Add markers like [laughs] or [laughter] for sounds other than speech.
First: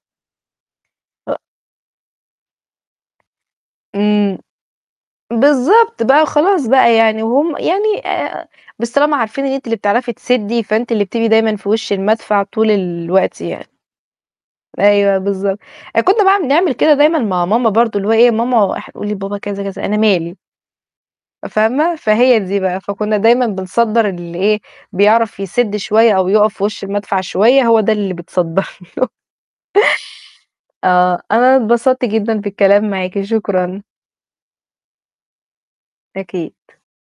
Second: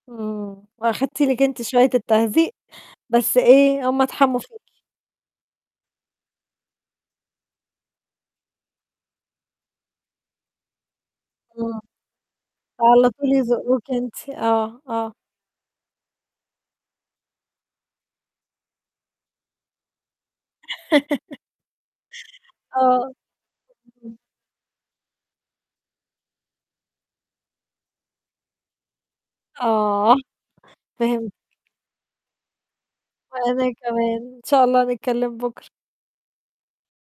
إمم، وأخدتِ أ لِك أنتِ شوية التهزيق بس إيه، هُم إمم. اتحموا فيكِ. بالضبط، بقى خلاص بقى يعني وهُم يعني آآ بس طلاما عارفين إن أنتِ اللي بتعرفي تسدّي فأنتِ اللي بتبقي دايمًا في إمم. وِش المدفع طول على طول الوقت يعني. يزقّوكِ أنتِ آه، آه. أيوه، بالضبط. آآ كنّا بقى بنعمل كده دايمًا مع ماما برضه اللي هو إيه ماما أح قولي لبابا كذا، كذا، "أنا مالي." [laughs] فاهمة، فهي دي بقى آه. فكنّا دايمًا بنصدّر [unintelligible] اللي إيه، بيعرف يسِد شوية أو يقَف في وِش المدفع شوية هو ده اللي بيتصدّر له. آه، آه، فهم أنا اتبسطت جدًا بالكلام معاكِ وأنا شكرًا. كمان، إن شاء الله نتكلّم بُكرة. أكيد.